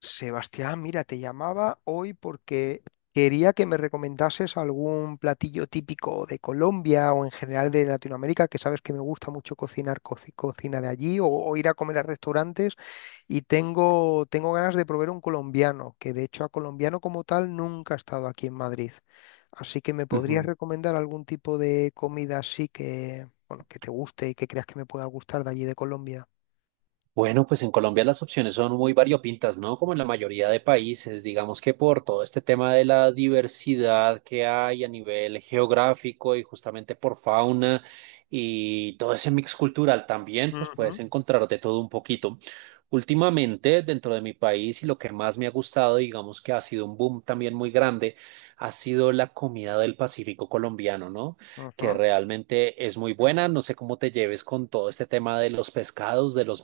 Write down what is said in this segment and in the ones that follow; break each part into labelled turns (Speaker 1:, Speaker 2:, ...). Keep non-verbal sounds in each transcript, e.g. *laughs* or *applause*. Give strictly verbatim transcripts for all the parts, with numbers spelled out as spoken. Speaker 1: Sebastián, mira, te llamaba hoy porque quería que me recomendases algún platillo típico de Colombia o en general de Latinoamérica, que sabes que me gusta mucho cocinar co- cocina de allí o, o ir a comer a restaurantes y tengo, tengo ganas de probar un colombiano, que de hecho a colombiano como tal nunca ha estado aquí en Madrid. Así que me podrías
Speaker 2: Ujú.
Speaker 1: recomendar algún tipo de comida así que, bueno, que te guste y que creas que me pueda gustar de allí de Colombia.
Speaker 2: Bueno, pues en Colombia las opciones son muy variopintas, ¿no? Como en la mayoría de países, digamos que por todo este tema de la diversidad que hay a nivel geográfico y justamente por fauna y todo ese mix cultural también, pues
Speaker 1: Ujú,
Speaker 2: puedes encontrar de todo un poquito. Últimamente, dentro de mi país y lo que más me ha gustado, digamos que ha sido un boom también muy grande, ha sido la comida del Pacífico colombiano, ¿no? Que
Speaker 1: ujú,
Speaker 2: realmente es muy buena. No sé cómo te lleves con todo este tema de los pescados, de los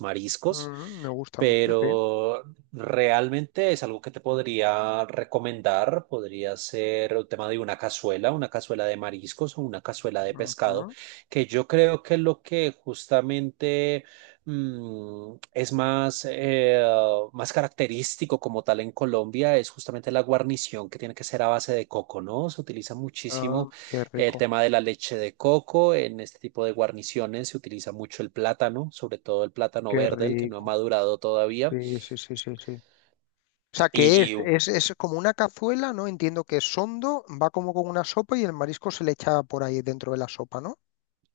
Speaker 1: ujú,
Speaker 2: mariscos,
Speaker 1: me gusta mucho, sí.
Speaker 2: pero realmente es algo que te podría recomendar. Podría ser el tema de una cazuela, una cazuela de mariscos o una cazuela de pescado,
Speaker 1: Ujú.
Speaker 2: que yo creo que es lo que justamente mm, es más, eh, más característico como tal en Colombia, es justamente la guarnición que tiene que ser a base de coco, ¿no? Se utiliza
Speaker 1: Ah,
Speaker 2: muchísimo
Speaker 1: qué
Speaker 2: el
Speaker 1: rico,
Speaker 2: tema de la leche de coco, en este tipo de guarniciones se utiliza mucho el plátano, sobre todo el plátano
Speaker 1: qué
Speaker 2: verde, el que no ha
Speaker 1: rico.
Speaker 2: madurado todavía.
Speaker 1: Sí, sí, sí, sí, sí. O sea, que es,
Speaker 2: Y
Speaker 1: es, es como una cazuela, ¿no? Entiendo que es hondo, va como con una sopa y el marisco se le echa por ahí dentro de la sopa, ¿no?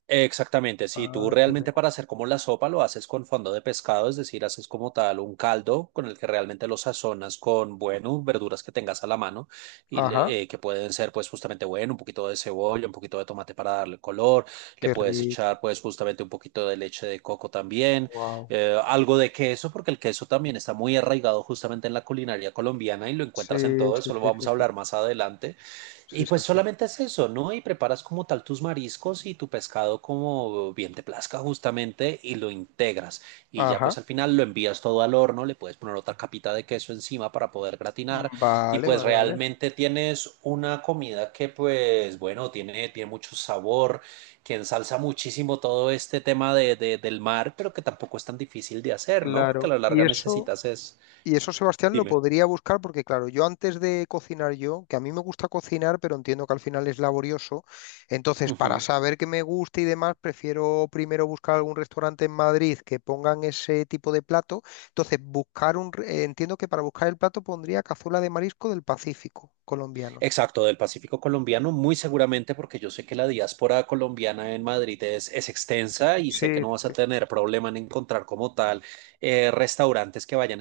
Speaker 2: Exactamente, sí,
Speaker 1: Ah,
Speaker 2: tú
Speaker 1: qué
Speaker 2: realmente
Speaker 1: rico.
Speaker 2: para hacer como la sopa lo haces con fondo de pescado, es decir, haces como tal un caldo con el que realmente lo sazonas con, bueno, verduras que tengas a la mano y
Speaker 1: Ajá,
Speaker 2: le- eh, que pueden ser pues justamente, bueno, un poquito de cebolla, un poquito de tomate para darle color, le
Speaker 1: qué
Speaker 2: puedes
Speaker 1: rico.
Speaker 2: echar pues justamente un poquito de leche de coco también,
Speaker 1: Wow.
Speaker 2: eh, algo de queso, porque el queso también está muy arraigado justamente en la culinaria colombiana y lo
Speaker 1: Sí,
Speaker 2: encuentras en todo,
Speaker 1: sí,
Speaker 2: eso lo
Speaker 1: sí, sí,
Speaker 2: vamos a
Speaker 1: sí.
Speaker 2: hablar más adelante.
Speaker 1: Sí,
Speaker 2: Y
Speaker 1: sí,
Speaker 2: pues
Speaker 1: sí.
Speaker 2: solamente es eso, ¿no? Y preparas como tal tus mariscos y tu pescado como bien te plazca justamente y lo integras. Y ya
Speaker 1: Ajá.
Speaker 2: pues al final lo envías todo al horno, le puedes poner otra capita de queso encima para poder gratinar.
Speaker 1: Mm,
Speaker 2: Y
Speaker 1: vale,
Speaker 2: pues
Speaker 1: vale, vale.
Speaker 2: realmente tienes una comida que pues bueno, tiene, tiene mucho sabor, que ensalza muchísimo todo este tema de, de- del mar, pero que tampoco es tan difícil de hacer, ¿no? Porque a
Speaker 1: Claro.
Speaker 2: la
Speaker 1: Y
Speaker 2: larga
Speaker 1: eso.
Speaker 2: necesitas es...
Speaker 1: Y eso Sebastián lo
Speaker 2: Dime.
Speaker 1: podría buscar porque, claro, yo antes de cocinar yo, que a mí me gusta cocinar, pero entiendo que al final es laborioso, entonces para saber qué me gusta y demás, prefiero primero buscar algún restaurante en Madrid que pongan ese tipo de plato. Entonces, buscar un, re- eh, entiendo que para buscar el plato pondría cazuela de marisco del Pacífico colombiano.
Speaker 2: Exacto, del Pacífico colombiano, muy seguramente porque yo sé que la diáspora colombiana en Madrid es, es extensa y
Speaker 1: Sí,
Speaker 2: sé que no vas a tener problema en encontrar como tal eh, restaurantes que vayan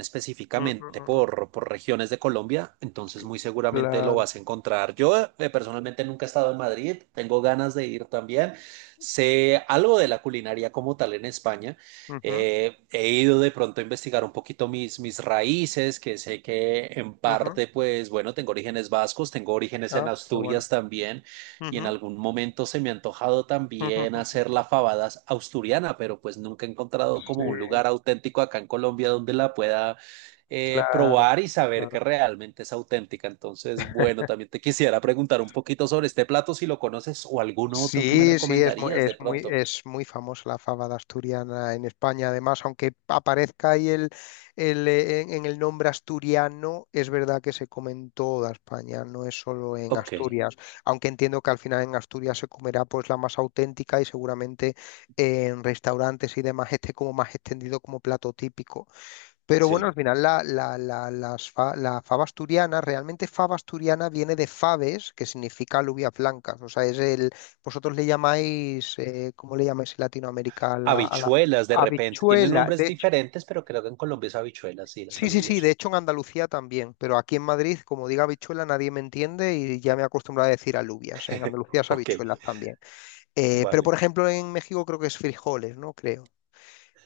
Speaker 1: mm, mm,
Speaker 2: específicamente
Speaker 1: mm, mm,
Speaker 2: por, por regiones de Colombia, entonces muy seguramente lo
Speaker 1: claro.
Speaker 2: vas a encontrar. Yo eh, personalmente nunca he estado en Madrid, tengo ganas de ir también, sé algo de la culinaria como tal en España.
Speaker 1: Ujú,
Speaker 2: Eh, he ido de pronto a investigar un poquito mis, mis raíces, que sé que en
Speaker 1: ujú.
Speaker 2: parte, pues bueno, tengo orígenes vascos, tengo orígenes en
Speaker 1: Ah, qué bueno.
Speaker 2: Asturias también, y en
Speaker 1: Ujú,
Speaker 2: algún momento se me ha antojado
Speaker 1: ujú,
Speaker 2: también
Speaker 1: ujú.
Speaker 2: hacer la fabada asturiana, pero pues nunca he encontrado
Speaker 1: Sí,
Speaker 2: como un lugar auténtico acá en Colombia donde la pueda eh,
Speaker 1: claro,
Speaker 2: probar y saber que
Speaker 1: claro.
Speaker 2: realmente es auténtica. Entonces, bueno, también te quisiera preguntar un poquito sobre este plato, si lo conoces o alguno otro que me
Speaker 1: Sí, sí, es muy,
Speaker 2: recomendarías de
Speaker 1: es muy,
Speaker 2: pronto.
Speaker 1: es muy famosa la fábada asturiana en España. Además, aunque aparezca ahí el, el, eh, en, en el nombre asturiano, es verdad que se come en toda España, no es solo en
Speaker 2: Ok,
Speaker 1: Asturias. Aunque entiendo que al final en Asturias se comerá pues la más auténtica y seguramente en restaurantes y demás esté como más extendido como plato típico. Pero bueno, al
Speaker 2: sí.
Speaker 1: final la, la, la, las fa- la fava asturiana, realmente fava asturiana viene de faves, que significa alubias blancas. O sea, es el, vosotros le llamáis, eh, ¿cómo le llamáis en Latinoamérica? A la, a la
Speaker 2: Habichuelas de repente. Tienen
Speaker 1: habichuela.
Speaker 2: nombres
Speaker 1: De hecho,
Speaker 2: diferentes, pero creo que en Colombia es habichuelas, sí, las
Speaker 1: sí, sí, sí, de
Speaker 2: alubias.
Speaker 1: hecho en
Speaker 2: *laughs*
Speaker 1: Andalucía también, pero aquí en Madrid, como diga habichuela, nadie me entiende y ya me he acostumbrado a decir alubias. En Andalucía es
Speaker 2: Ok,
Speaker 1: habichuelas también. Eh, pero
Speaker 2: vale.
Speaker 1: por ejemplo en México creo que es frijoles, ¿no? Creo.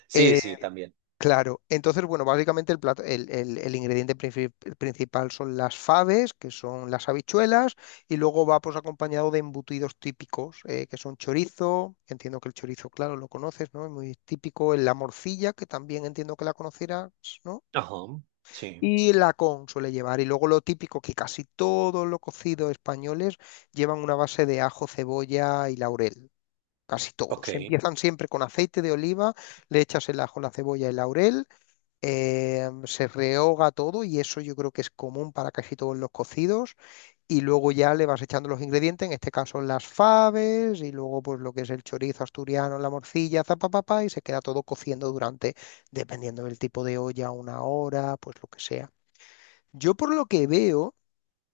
Speaker 2: Sí,
Speaker 1: Eh,
Speaker 2: sí, también.
Speaker 1: Claro, entonces, bueno, básicamente el, plato- el, el- el ingrediente princip- principal son las faves, que son las habichuelas, y luego va pues acompañado de embutidos típicos, eh, que son chorizo, que entiendo que el chorizo, claro, lo conoces, ¿no? Es muy típico, eh, la morcilla, que también entiendo que la conocerás, ¿no?
Speaker 2: Ajá, sí.
Speaker 1: Y la con suele llevar, y luego lo típico, que casi todos los cocidos españoles llevan una base de ajo, cebolla y laurel. Casi
Speaker 2: Ok.
Speaker 1: todos. Empiezan siempre con aceite de oliva, le echas el ajo, la cebolla y el laurel, eh, se rehoga todo y eso yo creo que es común para casi todos los cocidos y luego ya le vas echando los ingredientes, en este caso las faves y luego pues lo que es el chorizo asturiano, la morcilla, zapapapá y se queda todo cociendo durante, dependiendo del tipo de olla, una hora, pues lo que sea. Yo por lo que veo.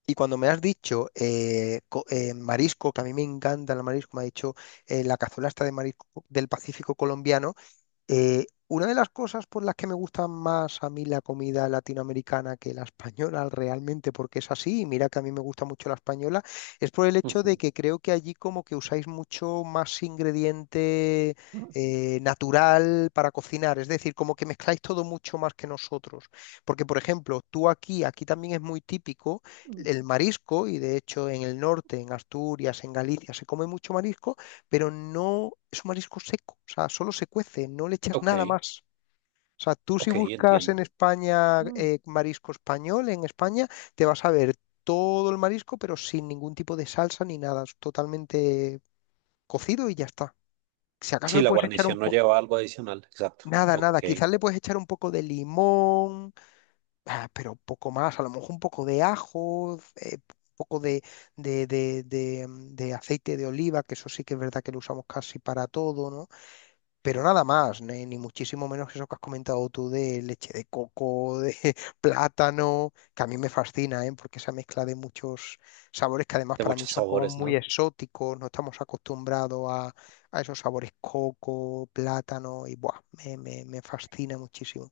Speaker 1: Y cuando me has dicho eh, co- eh, marisco, que a mí me encanta el marisco, me ha dicho eh, la cazuela esta de marisco del Pacífico colombiano, eh, una de las cosas por las que me gusta más a mí la comida latinoamericana que la española *laughs* realmente, porque es así, y mira que a mí me gusta mucho la española, es por el hecho de
Speaker 2: Ujú,
Speaker 1: que creo que allí como que usáis mucho más ingrediente eh, natural para cocinar, es decir, como que mezcláis todo mucho más que nosotros. Porque, por ejemplo, tú aquí, aquí también es muy típico el marisco, y de hecho en el norte, en Asturias, en Galicia, se come mucho marisco, pero no es un marisco seco, o sea, solo se cuece, no le echas
Speaker 2: ok,
Speaker 1: nada más. O sea, tú si
Speaker 2: ok,
Speaker 1: buscas
Speaker 2: entiendo.
Speaker 1: en España,
Speaker 2: Mm.
Speaker 1: eh, marisco español, en España te vas a ver todo el marisco, pero sin ningún tipo de salsa ni nada, es totalmente cocido y ya está. Si acaso
Speaker 2: Sí,
Speaker 1: le
Speaker 2: la
Speaker 1: puedes echar un
Speaker 2: guarnición no
Speaker 1: poco,
Speaker 2: lleva algo adicional, exacto.
Speaker 1: nada,
Speaker 2: Ok.
Speaker 1: nada, quizás
Speaker 2: De
Speaker 1: le puedes echar un poco de limón, ah, pero poco más, a lo mejor un poco de ajo, eh, un poco de, de, de, de, mm, de aceite de oliva, que eso sí que es verdad que lo usamos casi para todo, ¿no? Pero nada más, ni, ni muchísimo menos eso que has comentado tú de leche de coco, de *laughs* plátano, que a mí me fascina, ¿eh? Porque esa mezcla de muchos sabores que además para mí
Speaker 2: muchos
Speaker 1: son como
Speaker 2: sabores,
Speaker 1: muy
Speaker 2: ¿no?
Speaker 1: exóticos, no estamos acostumbrados a, a esos sabores coco, plátano, y buah, me, me, me fascina muchísimo.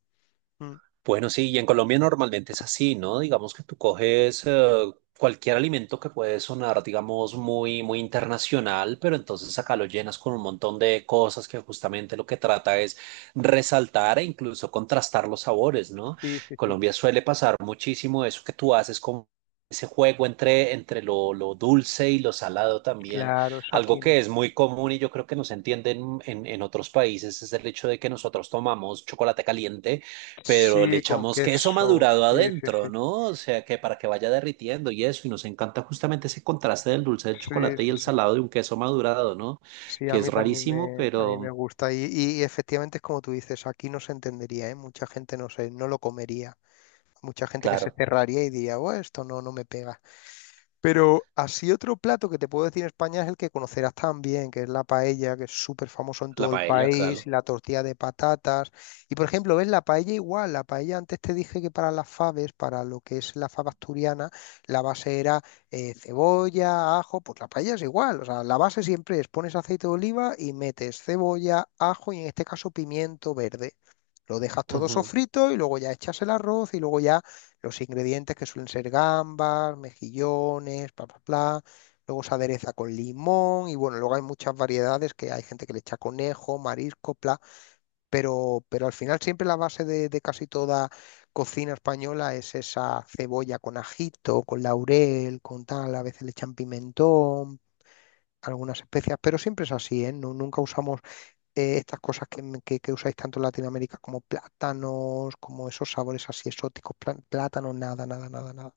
Speaker 1: Mm,
Speaker 2: Bueno, sí, y en Colombia normalmente es así, ¿no? Digamos que tú coges eh, cualquier alimento que puede sonar, digamos, muy, muy internacional, pero entonces acá lo llenas con un montón de cosas que justamente lo que trata es resaltar e incluso contrastar los sabores, ¿no?
Speaker 1: sí, sí, sí.
Speaker 2: Colombia suele pasar muchísimo eso que tú haces con ese juego entre, entre lo, lo dulce y lo salado también.
Speaker 1: Claro, eso
Speaker 2: Algo
Speaker 1: aquí
Speaker 2: que
Speaker 1: no.
Speaker 2: es muy común y yo creo que no se entiende en, en en otros países es el hecho de que nosotros tomamos chocolate caliente pero le
Speaker 1: Sí, con
Speaker 2: echamos queso
Speaker 1: queso,
Speaker 2: madurado
Speaker 1: sí, sí, sí.
Speaker 2: adentro, ¿no? O sea, que para que vaya derritiendo y eso, y nos encanta justamente ese contraste del dulce del
Speaker 1: Sí,
Speaker 2: chocolate y
Speaker 1: sí,
Speaker 2: el
Speaker 1: sí.
Speaker 2: salado de un queso madurado, ¿no?
Speaker 1: Sí, a
Speaker 2: Que es
Speaker 1: mí también
Speaker 2: rarísimo,
Speaker 1: me, a mí me
Speaker 2: pero
Speaker 1: gusta. Y, y- y efectivamente es como tú dices, aquí no se entendería, ¿eh? Mucha gente no sé, no lo comería. Mucha gente que se
Speaker 2: claro,
Speaker 1: cerraría y diría, bueno, esto no, no me pega. Pero así otro plato que te puedo decir en España es el que conocerás también, que es la paella, que es súper famoso en
Speaker 2: la
Speaker 1: todo el
Speaker 2: paella,
Speaker 1: país, y
Speaker 2: claro.
Speaker 1: la tortilla de patatas. Y por ejemplo, ves la paella igual, la paella antes te dije que para las faves, para lo que es la fava asturiana, la base era eh, cebolla, ajo, pues la paella es igual, o sea, la base siempre es pones aceite de oliva y metes cebolla, ajo y en este caso pimiento verde. Lo dejas todo
Speaker 2: Ujú.
Speaker 1: sofrito y luego ya echas el arroz y luego ya los ingredientes, que suelen ser gambas, mejillones, bla, bla, bla. Luego se adereza con limón y bueno, luego hay muchas variedades que hay gente que le echa conejo, marisco, bla, pero, pero al final siempre la base de, de casi toda cocina española es esa cebolla con ajito, con laurel, con tal, a veces le echan pimentón, algunas especias, pero siempre es así, ¿eh? Nu- nunca usamos, eh, estas cosas que, me- que- que usáis tanto en Latinoamérica como plátanos, como esos sabores así exóticos, plá- plátanos, nada, nada, nada, nada.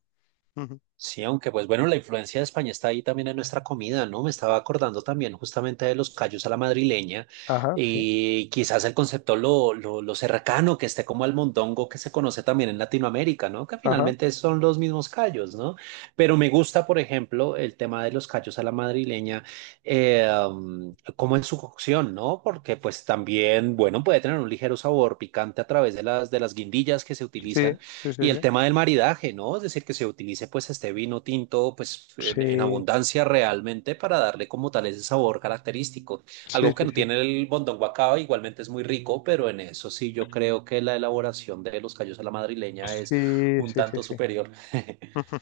Speaker 1: Ujú.
Speaker 2: Sí, aunque pues bueno, la influencia de España está ahí también en nuestra comida, ¿no? Me estaba acordando también justamente de los callos a la madrileña
Speaker 1: Ajá, sí,
Speaker 2: y quizás el concepto lo, lo, lo cercano que esté como al mondongo que se conoce también en Latinoamérica, ¿no? Que
Speaker 1: ajá,
Speaker 2: finalmente son los mismos callos, ¿no? Pero me gusta, por ejemplo, el tema de los callos a la madrileña, eh, um, como en su cocción, ¿no? Porque pues también, bueno, puede tener un ligero sabor picante a través de las, de las guindillas que se utilizan
Speaker 1: sí, sí,
Speaker 2: y el
Speaker 1: sí,
Speaker 2: tema del maridaje, ¿no? Es decir, que se utilice pues este vino tinto pues en, en
Speaker 1: sí,
Speaker 2: abundancia realmente para darle como tal ese sabor característico.
Speaker 1: sí,
Speaker 2: Algo que
Speaker 1: sí,
Speaker 2: no
Speaker 1: sí,
Speaker 2: tiene el bondón guacaba, igualmente es muy rico, pero en eso sí yo creo que la elaboración de los callos a la madrileña es
Speaker 1: sí,
Speaker 2: un
Speaker 1: sí, sí,
Speaker 2: tanto
Speaker 1: sí.
Speaker 2: superior. *laughs*
Speaker 1: Ujú.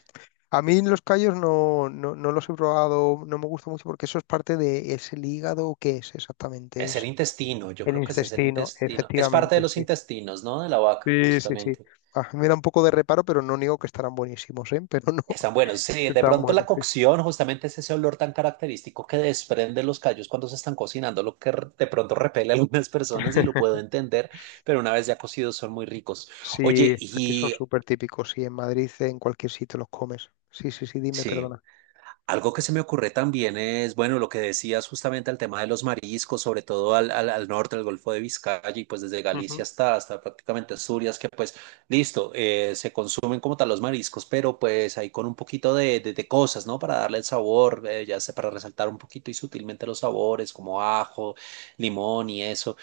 Speaker 1: A mí los callos no, no, no los he probado, no me gusta mucho porque eso es parte de, ¿es el hígado o qué es exactamente?
Speaker 2: Es el
Speaker 1: Es
Speaker 2: intestino, yo
Speaker 1: el
Speaker 2: creo que ese es el
Speaker 1: intestino,
Speaker 2: intestino. Es parte de
Speaker 1: efectivamente,
Speaker 2: los
Speaker 1: sí.
Speaker 2: intestinos, ¿no? De la vaca,
Speaker 1: Sí, sí, sí.
Speaker 2: justamente.
Speaker 1: Ah, me da un poco de reparo, pero no niego que estarán buenísimos, ¿eh? Pero no
Speaker 2: Están buenos.
Speaker 1: *laughs*
Speaker 2: Sí, de
Speaker 1: están
Speaker 2: pronto la
Speaker 1: buenos, sí.
Speaker 2: cocción, justamente es ese olor tan característico que desprenden los callos cuando se están cocinando, lo que r- de pronto repele a algunas personas y lo puedo
Speaker 1: *laughs*
Speaker 2: entender, pero una vez ya cocidos son muy ricos.
Speaker 1: Sí,
Speaker 2: Oye,
Speaker 1: aquí son
Speaker 2: y
Speaker 1: súper típicos, sí, en Madrid, en cualquier sitio los comes. Sí, sí, sí, dime,
Speaker 2: sí.
Speaker 1: perdona.
Speaker 2: Algo que se me ocurre también es, bueno, lo que decías justamente al tema de los mariscos, sobre todo al, al, al norte, al Golfo de Vizcaya y pues desde Galicia
Speaker 1: Ujú,
Speaker 2: hasta, hasta prácticamente Asturias, que pues listo, eh, se consumen como tal los mariscos, pero pues ahí con un poquito de, de- de cosas, ¿no? Para darle el sabor, eh, ya sé, para resaltar un poquito y sutilmente los sabores, como ajo, limón y eso.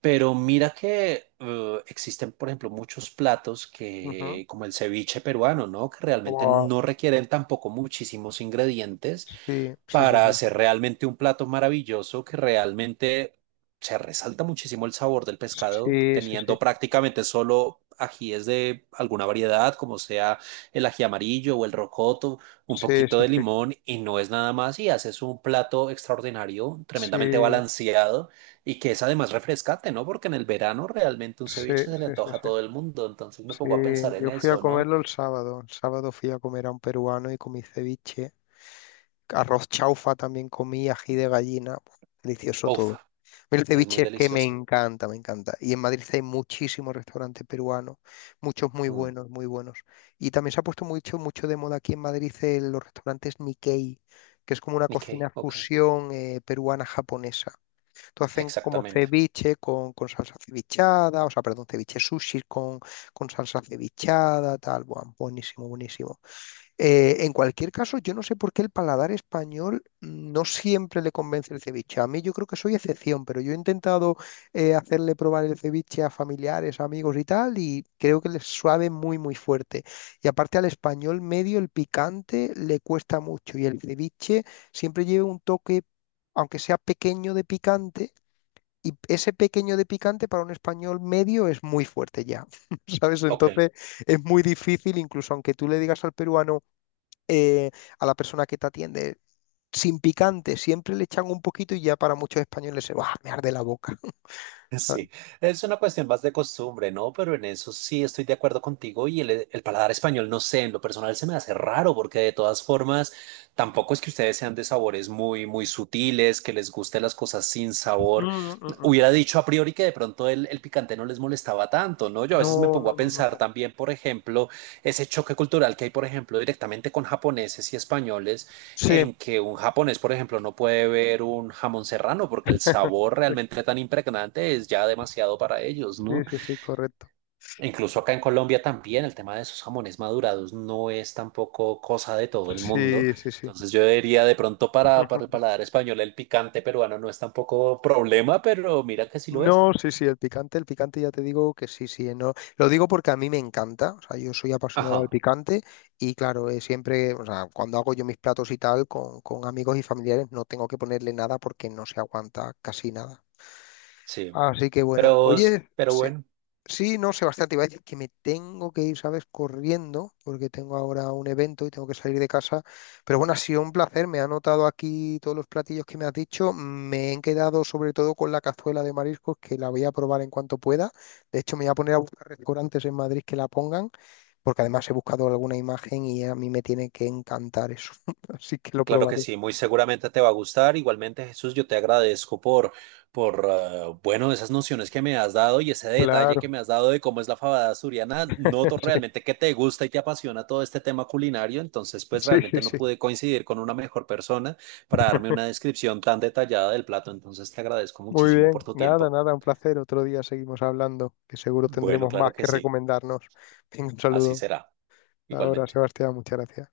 Speaker 2: Pero mira que eh, existen, por ejemplo, muchos platos
Speaker 1: ujú.
Speaker 2: que, como el ceviche peruano, ¿no? Que realmente
Speaker 1: Buah,
Speaker 2: no requieren tampoco muchísimos ingredientes
Speaker 1: sí, sí, sí,
Speaker 2: para
Speaker 1: sí.
Speaker 2: hacer realmente un plato maravilloso que realmente se resalta muchísimo el sabor del pescado,
Speaker 1: Sí, sí,
Speaker 2: teniendo
Speaker 1: sí.
Speaker 2: prácticamente solo ajíes de alguna variedad, como sea el ají amarillo o el rocoto, un
Speaker 1: Sí,
Speaker 2: poquito
Speaker 1: sí,
Speaker 2: de
Speaker 1: sí.
Speaker 2: limón y no es nada más y haces un plato extraordinario, tremendamente
Speaker 1: Sí,
Speaker 2: balanceado y que es además refrescante, ¿no? Porque en el verano realmente un
Speaker 1: sí,
Speaker 2: ceviche se le
Speaker 1: sí, sí,
Speaker 2: antoja a
Speaker 1: sí.
Speaker 2: todo el mundo, entonces me
Speaker 1: Sí,
Speaker 2: pongo a pensar en
Speaker 1: yo fui a
Speaker 2: eso, ¿no?
Speaker 1: comerlo el sábado. El sábado fui a comer a un peruano y comí ceviche. Arroz chaufa también comí, ají de gallina. Buah, delicioso
Speaker 2: Uf,
Speaker 1: todo. A mí El
Speaker 2: es muy
Speaker 1: ceviche es que me
Speaker 2: delicioso.
Speaker 1: encanta, me encanta. Y en Madrid hay muchísimos restaurantes peruanos, muchos muy
Speaker 2: Mm,
Speaker 1: buenos, muy buenos. Y también se ha puesto mucho, mucho de moda aquí en Madrid, eh, los restaurantes Nikkei, que es como una cocina
Speaker 2: ok, ok,
Speaker 1: fusión eh, peruana-japonesa. Tú hacen como
Speaker 2: exactamente.
Speaker 1: ceviche con, con salsa cevichada, o sea, perdón, ceviche sushi con, con salsa cevichada, tal, buah, buenísimo, buenísimo. Eh, en cualquier caso, yo no sé por qué el paladar español no siempre le convence el ceviche. A mí yo creo que soy excepción, pero yo he intentado, eh, hacerle probar el ceviche a familiares, amigos y tal, y creo que les suave muy, muy fuerte. Y aparte al español medio el picante le cuesta mucho y el ceviche siempre lleva un toque, aunque sea pequeño de picante, y ese pequeño de picante para un español medio es muy fuerte ya, *laughs* ¿sabes?
Speaker 2: Ok,
Speaker 1: Entonces es muy difícil, incluso aunque tú le digas al peruano, eh, a la persona que te atiende, sin picante, siempre le echan un poquito y ya para muchos españoles se va, me arde la boca, *laughs*
Speaker 2: *laughs*
Speaker 1: ¿sabes?
Speaker 2: sí, es una cuestión más de costumbre, ¿no? Pero en eso sí estoy de acuerdo contigo y el, el paladar español, no sé, en lo personal se me hace raro porque de todas formas tampoco es que ustedes sean de sabores muy, muy sutiles, que les gusten las cosas sin
Speaker 1: Mm,
Speaker 2: sabor.
Speaker 1: mm, mm.
Speaker 2: Hubiera dicho a priori que de pronto el, el, picante no les molestaba tanto, ¿no? Yo a veces me
Speaker 1: No,
Speaker 2: pongo
Speaker 1: no,
Speaker 2: a
Speaker 1: no, no,
Speaker 2: pensar
Speaker 1: no.
Speaker 2: también, por ejemplo, ese choque cultural que hay, por ejemplo, directamente con japoneses y españoles,
Speaker 1: Sí,
Speaker 2: en que un japonés, por ejemplo, no puede ver un jamón serrano porque el
Speaker 1: *laughs*
Speaker 2: sabor realmente tan impregnante es ya demasiado para ellos,
Speaker 1: sí,
Speaker 2: ¿no?
Speaker 1: sí, sí, correcto.
Speaker 2: Incluso acá en Colombia también el tema de esos jamones madurados no es tampoco cosa de todo el mundo.
Speaker 1: Sí, sí, sí.
Speaker 2: Entonces yo diría de pronto para, para el
Speaker 1: *laughs*
Speaker 2: paladar español el picante peruano no es tampoco problema, pero mira que sí lo es.
Speaker 1: No, sí, sí, el picante, el picante ya te digo que sí, sí, no. Lo digo porque a mí me encanta, o sea, yo soy apasionado al
Speaker 2: Ajá,
Speaker 1: picante y claro, eh, siempre, o sea, cuando hago yo mis platos y tal con, con amigos y familiares no tengo que ponerle nada porque no se aguanta casi nada.
Speaker 2: sí.
Speaker 1: Así que bueno,
Speaker 2: Pero,
Speaker 1: oye,
Speaker 2: pero
Speaker 1: se-
Speaker 2: bueno,
Speaker 1: Sí, no, Sebastián, te iba a decir *laughs* que me tengo que ir, ¿sabes? Corriendo, porque tengo ahora un evento y tengo que salir de casa. Pero bueno, ha sido un placer. Me ha anotado aquí todos los platillos que me has dicho. Me he quedado sobre todo con la cazuela de mariscos, que la voy a probar en cuanto pueda. De hecho, me voy a poner a buscar restaurantes en Madrid que la pongan, porque además he buscado alguna imagen y a mí me tiene que encantar eso. *laughs* Así que lo
Speaker 2: claro que
Speaker 1: probaré.
Speaker 2: sí, muy seguramente te va a gustar. Igualmente, Jesús, yo te agradezco por, por ah, bueno, esas nociones que me has dado y ese detalle que
Speaker 1: Claro.
Speaker 2: me has dado de cómo es la fabada asturiana. Noto
Speaker 1: *laughs*
Speaker 2: realmente que te gusta y te apasiona todo este tema culinario. Entonces, pues
Speaker 1: Sí, sí,
Speaker 2: realmente no
Speaker 1: sí.
Speaker 2: pude coincidir con una mejor persona para darme una descripción tan detallada del plato. Entonces, te agradezco
Speaker 1: Muy
Speaker 2: muchísimo por
Speaker 1: bien,
Speaker 2: tu
Speaker 1: nada,
Speaker 2: tiempo.
Speaker 1: nada, un placer. Otro día seguimos hablando, que seguro
Speaker 2: Bueno,
Speaker 1: tendremos
Speaker 2: claro
Speaker 1: más
Speaker 2: que
Speaker 1: que
Speaker 2: sí,
Speaker 1: recomendarnos. *laughs* Venga, un
Speaker 2: así
Speaker 1: saludo.
Speaker 2: será,
Speaker 1: Ahora,
Speaker 2: igualmente.
Speaker 1: Sebastián, muchas gracias.